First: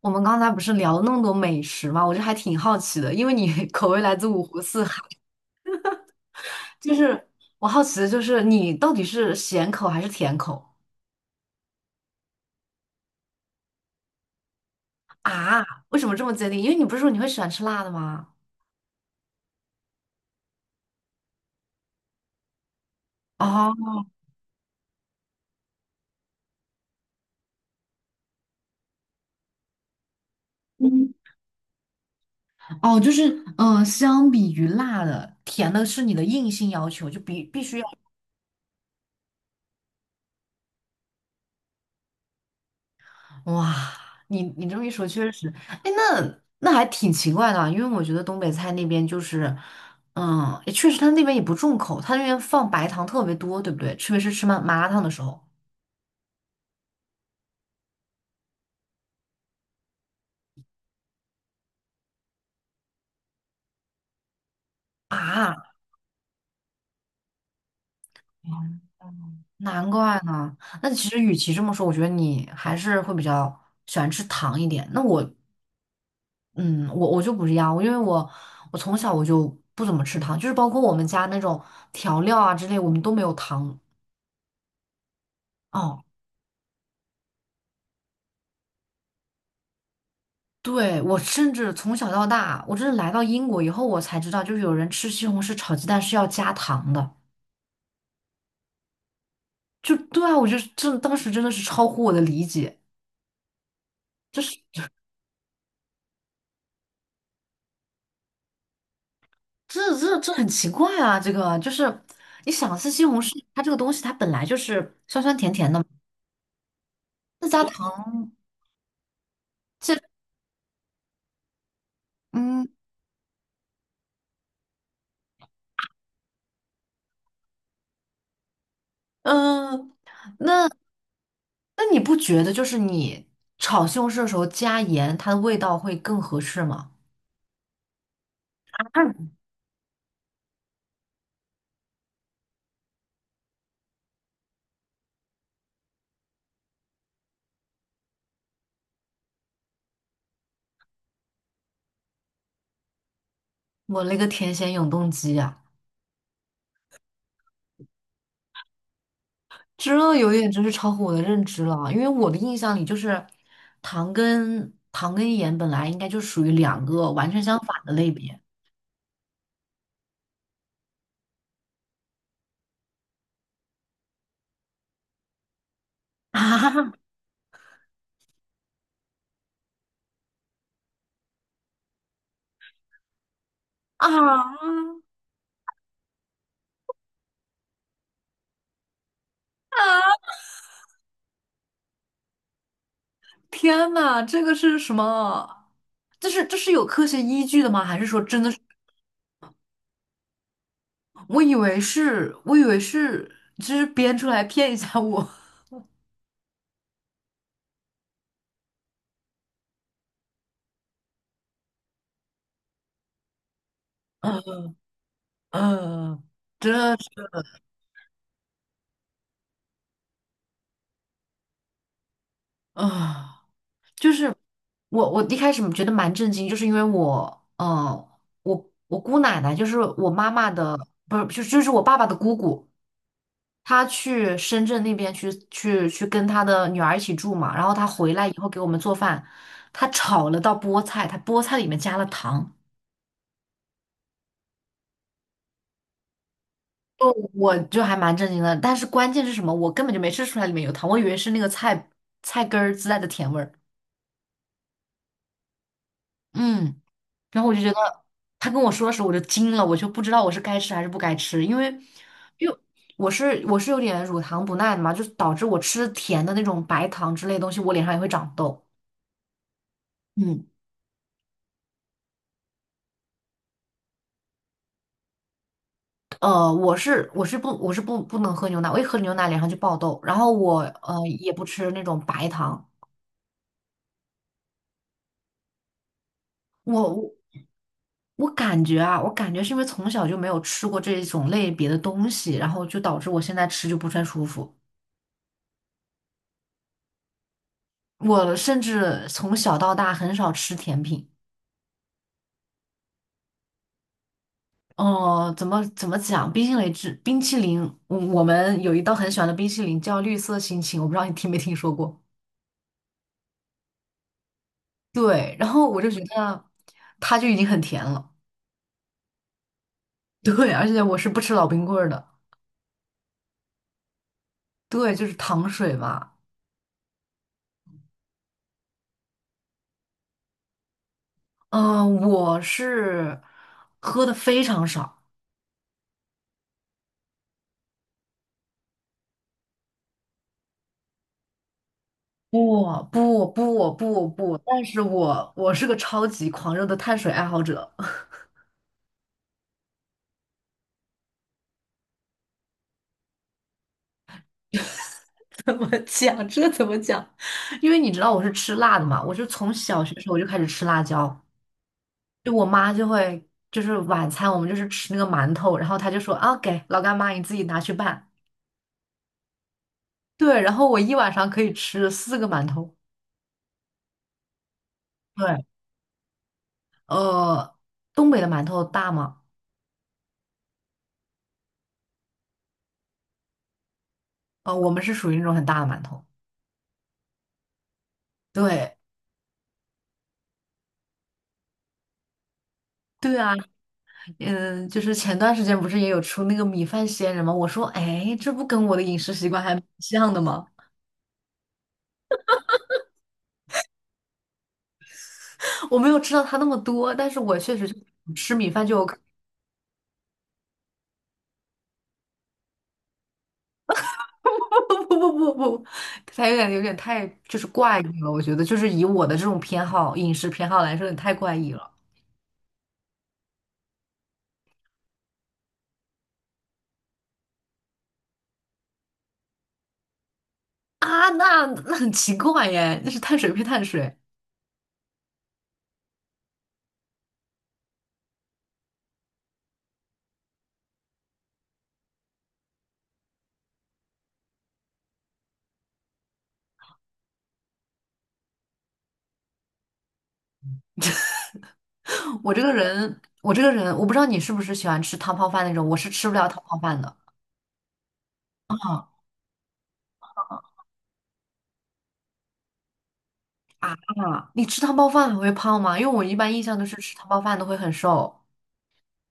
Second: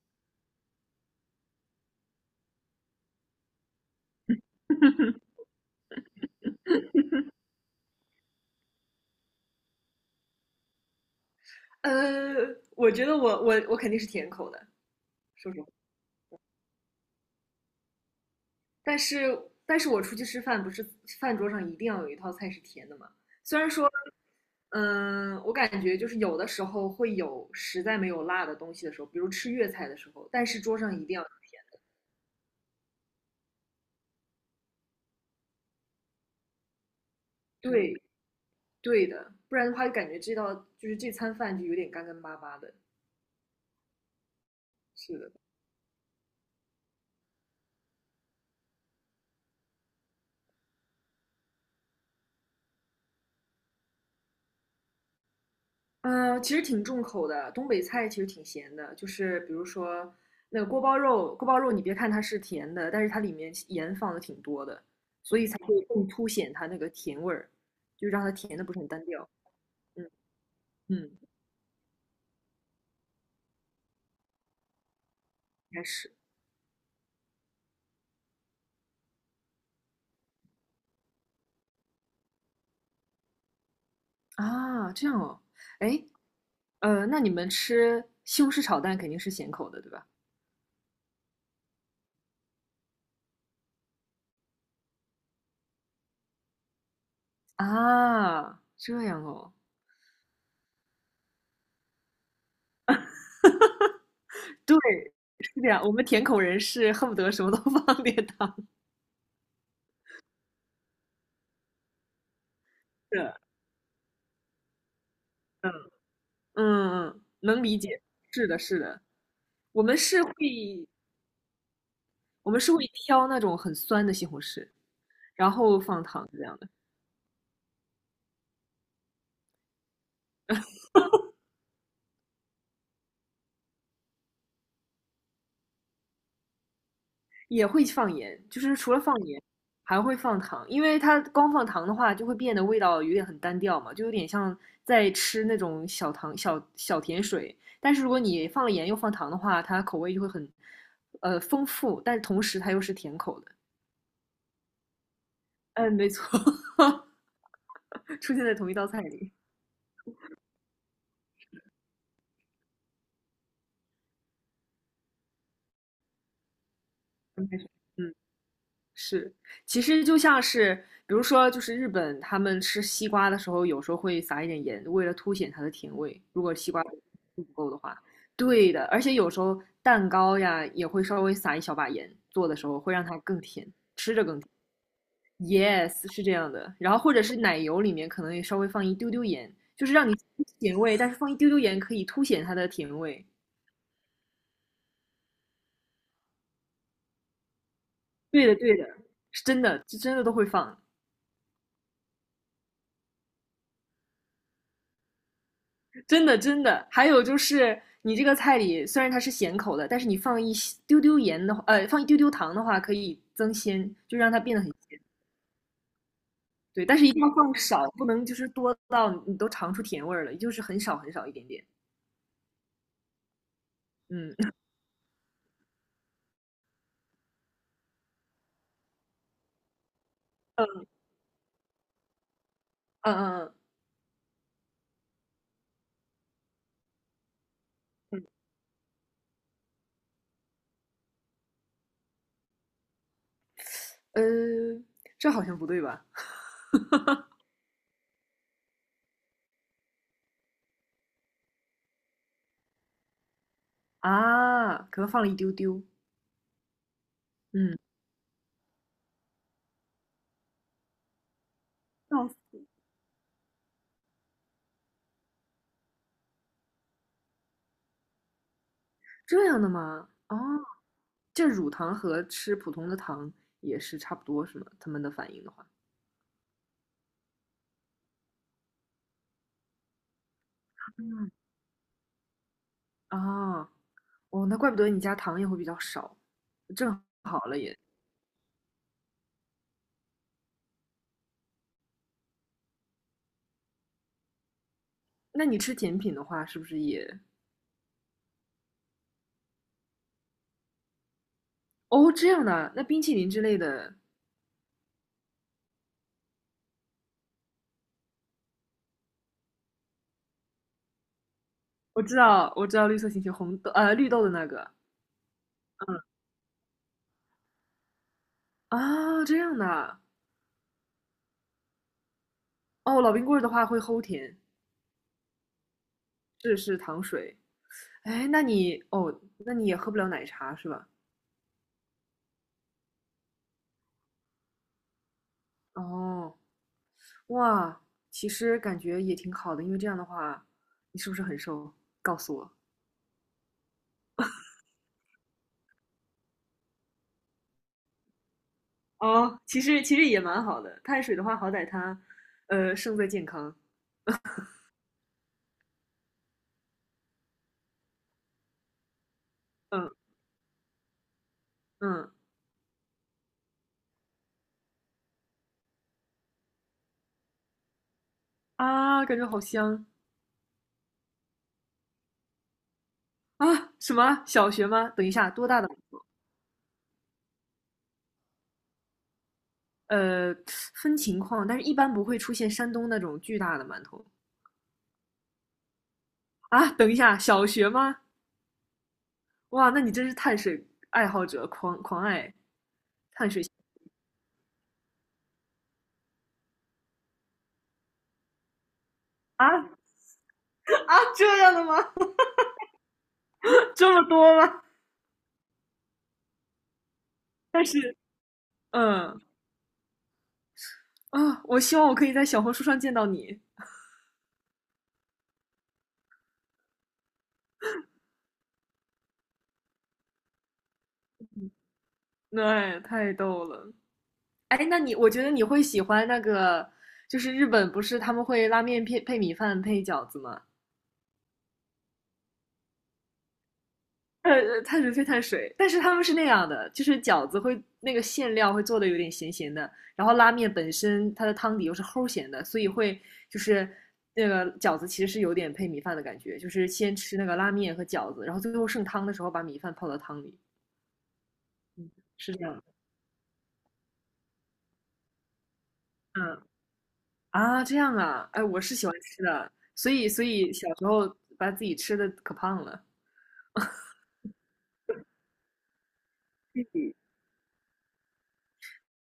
我们刚才不是聊了那么多美食嘛，我就还挺好奇的，因为你 口味来自五湖四海，就是我好奇的就是你到底是咸口还是甜口呃，我觉得我肯定是甜口的，说实啊？话。为什么这么坚定？因为你不是说你会喜欢吃辣的吗？但是但是我出去吃饭，不是饭桌上一定要有一套菜是甜的嘛？虽然说，哦，我感觉就是有的时候会有实在没有辣的东西的时候，比如吃粤菜的时候，但是桌上一嗯定要哦，就是相比于辣的，甜的是你的硬性要求，就必须要。对对的，不然的话就感觉这餐饭就有点干干巴巴的。哇，你这么一说，是确的，实，哎，那还挺奇怪的啊，因为我觉得东北菜那边就是，嗯，也确实他那边也不重口，他那边放白糖特别多，对不对？特别是吃麻辣烫的时候嗯，其实挺重口的，东北菜其实挺咸的，就是比如说那个锅包肉，锅包肉你别看它是甜的，但是它里面盐放的挺多的，所以才啊，会更凸显它那个甜味儿，就让它甜的不是很单调。难嗯怪呢。那其嗯，实与其这么说，我觉得你还是会比较喜欢吃糖一点。那我，应该是嗯，我就不一样，因为我从小我就不怎么吃糖，就是包括我们家那种调料啊之类，我们都没有糖。啊，这样哦。哦。哎，那你们吃西红柿炒蛋肯定是咸口的，对吧？对，我甚至从小到大，我真的来到英国以后，我才知道，就是有人吃西红柿炒鸡蛋是要加糖的。啊，这样哦，就对啊，我就是这当时真的是超乎我的理解，就是对，是这样，我们甜口人是恨不得什么都 放点糖这很奇怪啊！这个就是你想吃西红的，柿，它这个东西它本来就是酸酸甜甜嗯。的嘛，嗯嗯，那能加理解，糖，是的，是的，我们这是会我们嗯是会挑那种很酸的西红柿，然后放糖这样的，嗯，那那你不觉得就是你炒西红柿的时候加盐，它的味道会更合适吗？也会放盐，就是除了放盐，还会放糖，因为它光放糖的话，就会变得味道有点很单调嘛，就有点像在吃那种小糖小小甜水。但是如果你放了盐又放糖的话，它口味就会很丰富，但是同时它又是甜口的。我那个甜咸永动机啊！嗯，没错，出现在同一道菜里。这有点真是超乎我的认知了啊，因为我的印象里就是糖跟盐本来应该就属于两个完全嗯，相反的类别是，其实就像是，比如说，就是日本他们吃西瓜的时候，有时候会撒一点盐，为了凸显它的甜味。啊 如果西瓜不够的话，对的。而且有时候蛋糕呀，也会稍微撒一小把盐，做的时候会让它更甜。啊！Yes,是这样的。然后或者是奶油里面可能也稍微放一丢丢盐，就是让你甜味，但是放一丢丢盐可以凸显它的甜味。天呐，这个是什么？这是有科学依据的吗？还是说真对的的，是？对的，是真的，是真的都会放。我以为是，就是编出来骗一下我。真的真的。还有就是你这个菜里虽然它是咸口的，但是你放一丢丢盐的话，放一丢丢糖的话，可以增鲜，就让它变得很鲜。嗯、对，这但是是一定要放少，不能就是多到你都尝出甜味儿了，就是很少很少一点点。啊。就是嗯我，我一开始觉得蛮震惊，就是因为我，我姑奶奶就是我妈妈的，嗯不是，就是我爸爸的姑姑，嗯嗯她去深圳那边去跟她的女儿一起住嘛，然后她回嗯，来以后给我们做饭，她炒了道菠菜，她菠菜里面加了糖，呃，这好像不对吧？哦，我就还蛮震惊的，但是关键是什么？我根本就没吃出来里面有糖，我以为是那个菜根儿自带的甜味儿，啊，可能放了一丢丢。嗯。然后我就觉嗯，得他跟我说的时候，我就惊了，我就不知道我是该吃还是不该吃，因为哦，因为我是有点乳糖不耐的嘛，就是导致我吃甜的那种白糖之类的东西，我脸上也会长痘。这样的吗？哦，嗯，这乳糖和吃普通的糖也是差不多是吗？他们的反应的话，我是不能喝牛奶，我一喝牛奶脸上就爆痘，然后我也不吃那种白糖，啊，哦，那怪不得你家糖也会比较少，我正我好了也。我感觉啊，我感觉是因为从小就没有吃过这种类别的东西，然后就导致我现在吃就不太舒服。那你吃甜品的话，是不是也。我甚至从小到大很少吃甜品。哦，这样的啊那冰淇淋之类的，哦，怎么讲？冰淇淋，嗯，我们有一道很喜欢的冰淇淋叫绿色心情，我不知道你听没听说过。我知道，我知道绿色星球绿豆的那个，对，然后我就觉嗯得它就已经很甜了。这样的啊对，而且我是不吃老冰棍儿的。哦，老冰棍儿的话会齁甜，对，就是糖水嘛。是糖水。哎，那你也喝不了奶茶是吧？嗯、我是喝的非常少。哦，哇，其实感觉也挺好的，因为这样的话，你是不是很瘦？告诉我。不，但是我是个超级狂热的碳水爱好者。哦，其实也蛮好的，碳水的话，好歹它，胜在健康。怎么讲？这怎么讲？因为你知道我是吃辣的嘛，我是从小学嗯时候我就开始吃辣椒。嗯就我妈就会就是晚餐我们就是吃那个馒头，然后她就说啊给老干妈你自己拿去拌。啊，感觉好香对，然后我一晚上可以吃四个馒头。啊！什么小学吗？等一下，对，多大的？呃，东北的馒头大吗？呃，分情况，但是一般不会出现山东那种巨大的馒头呃，我们是属于那种很大的馒头。啊。等一下，小学吗？对，哇，那你真是碳水爱好者，狂爱对啊，嗯，就是前段时间不是也有出那个米饭仙人吗？我说，哎，这不跟我的饮食习惯啊还蛮啊！像的吗？这样的吗？这么多吗？我没有吃到它那么多，但是我确但实就是，吃米饭就有。嗯我希望我可以在小红书上见到你。不不不不，他有点太就是怪异了，我觉得就是以我的这种饮食偏好来说，有点太怪异了对，太逗了。哎，那你我觉得你会喜欢那个，就是日本不是他们会拉面配米饭配饺子吗？啊！那很奇怪耶，那是碳水配碳水。碳水配碳水，但是他们是那样的，就是饺子会那个馅料会做的有点咸咸的，然后拉面本身它的汤底又是齁咸的，所以会就是那个饺子其实是有点配米饭的感觉，就是先吃那个拉面和饺子，然后最后剩汤的时候把米饭泡到汤里，嗯，我是这这个样的人，我这个人，我不知道你是不是喜欢吃汤泡饭那种，我是吃不了汤嗯泡饭的这样啊，哎，我是喜欢吃的，所以小时候把自己吃的可胖了。啊。你吃汤泡饭还会胖吗？因为我一般印象都是吃汤泡饭都会很瘦。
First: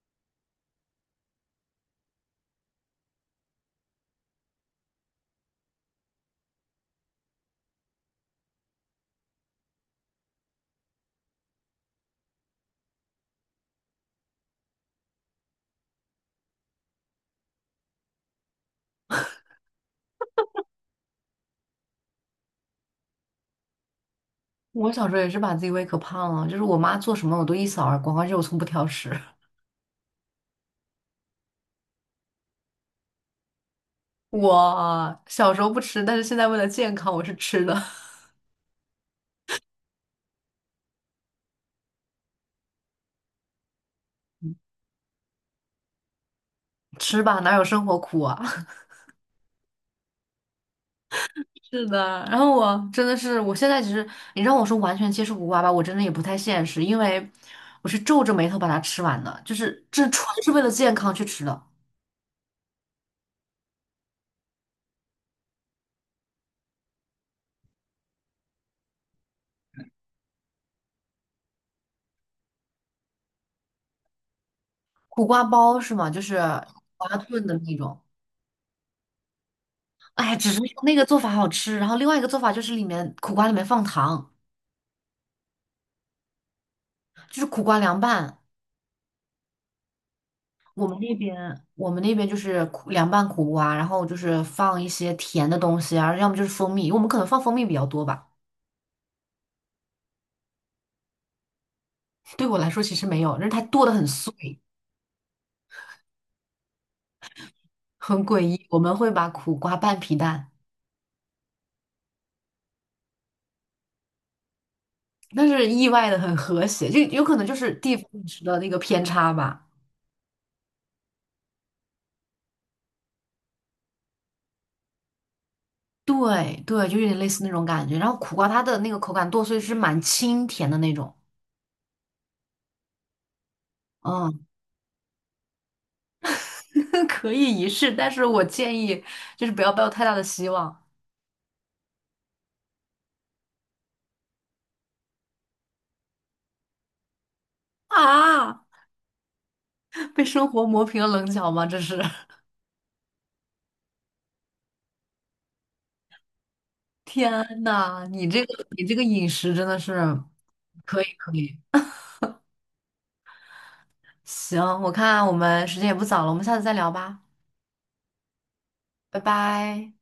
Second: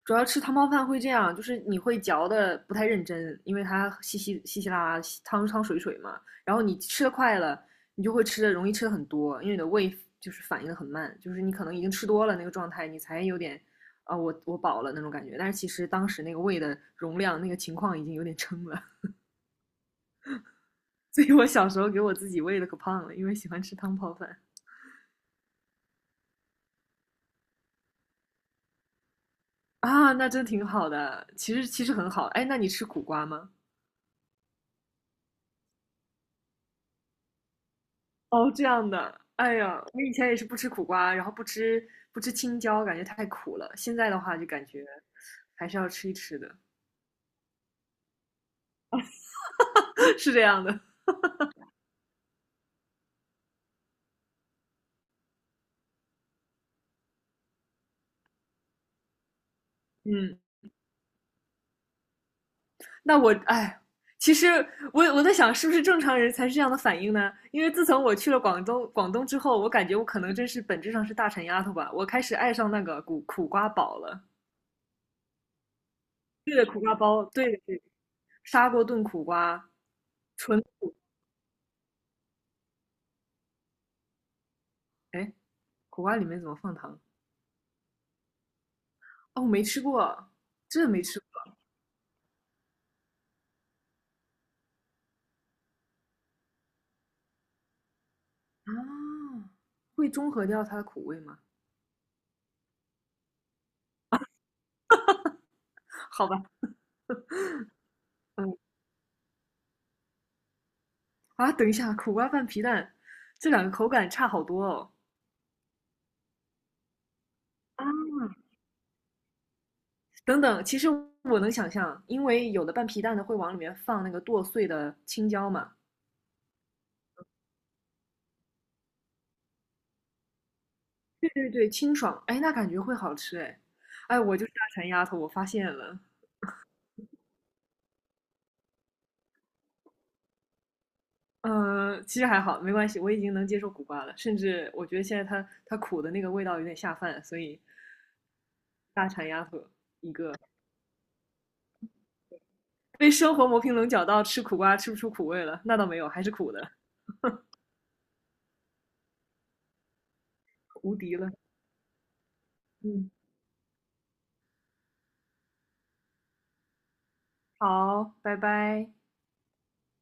主要吃汤泡饭会这样，就是你会嚼的不太认真，因为它稀稀稀稀拉拉、汤汤水水嘛。然后你吃的快了，你就会吃的容易吃的很多，因为你的胃就是反应的很慢，就是你可能已经吃多了那个状态，你才有点我饱了那种感觉。但是其实当时那个胃的容量、那个情况已经有点撑了，所以我小时候给我自己喂的可胖了，因为喜欢吃汤泡饭我小时候也是把自己胃可胖了，就是我妈做什么我都一扫而光，而且我从不挑食。啊，那真挺好的。其实其实很好。哎，那你吃苦瓜吗？我小时候不吃，但是现在为了健康，我是吃的。哦，这样的，哎呀，我以前也是不吃苦瓜，然后不吃青椒，感觉太苦了。现在的话就感觉还是要吃一吃的，吃吧，哪有生活苦啊？是这样的。是的，然后我，真的是，我现在其实你让我说完全接受苦瓜吧，我真的也不太现实，因为我是皱着眉头把它吃完的，就是这纯嗯，是为了健康去吃的。那我哎，其实我在想，是不是正常人才是这样的反应呢？因为自从我去了广东之后，我感觉我可能真是本质上是大馋丫头吧，我开始爱上那个苦瓜煲了。苦瓜包是吗？就是对的，苦苦瓜瓜煲，炖对的的，那对的种。砂锅炖苦瓜，哎，只是纯，那个做法好吃，然后另外一个做法就是里面苦瓜里面放糖，哎，苦瓜里面怎么放糖？就是苦瓜凉拌。哦，我没吃过，真我的们没那吃边我们那边就是苦凉拌苦瓜，然后就是放一些甜的东西啊，要么就是蜂蜜，我们可能放蜂蜜比较多吧。啊，会中和掉它的苦味吗？对我来说其实没有，但是它剁得很碎，好吧，很诡嗯，异。我们会把苦瓜拌皮蛋，啊，等一下，苦瓜拌皮蛋，这两个口感差好多哦。但是意外的很和谐，就有可能就是啊，地方饮食的那个偏差吧。等等，其实我能想象，因为有的拌皮蛋的会往里面放那个剁碎的青椒嘛。对对，就有点类似那种感觉。然后苦瓜它的那个口感剁碎是蛮清甜的那种，对对对，清爽，哎，那感觉会好吃哎。哎，我嗯，就是大馋丫头，我发现了。可以一试，但是我建议就是不要抱有太大的希望嗯，其实还好，没关系，我已经能接受苦瓜了，甚至我觉得现在它苦的那个味道有点下饭，所以啊！大馋丫头一被个。生活磨平了棱角吗？这是，被生活磨平棱角到吃苦瓜吃不出苦味了，那倒没有，还是苦的，天呐，你这个饮食真的是无可以敌了。可以。嗯，行，我看我们时间也不早了，我们下次再聊吧，好，拜拜。拜拜。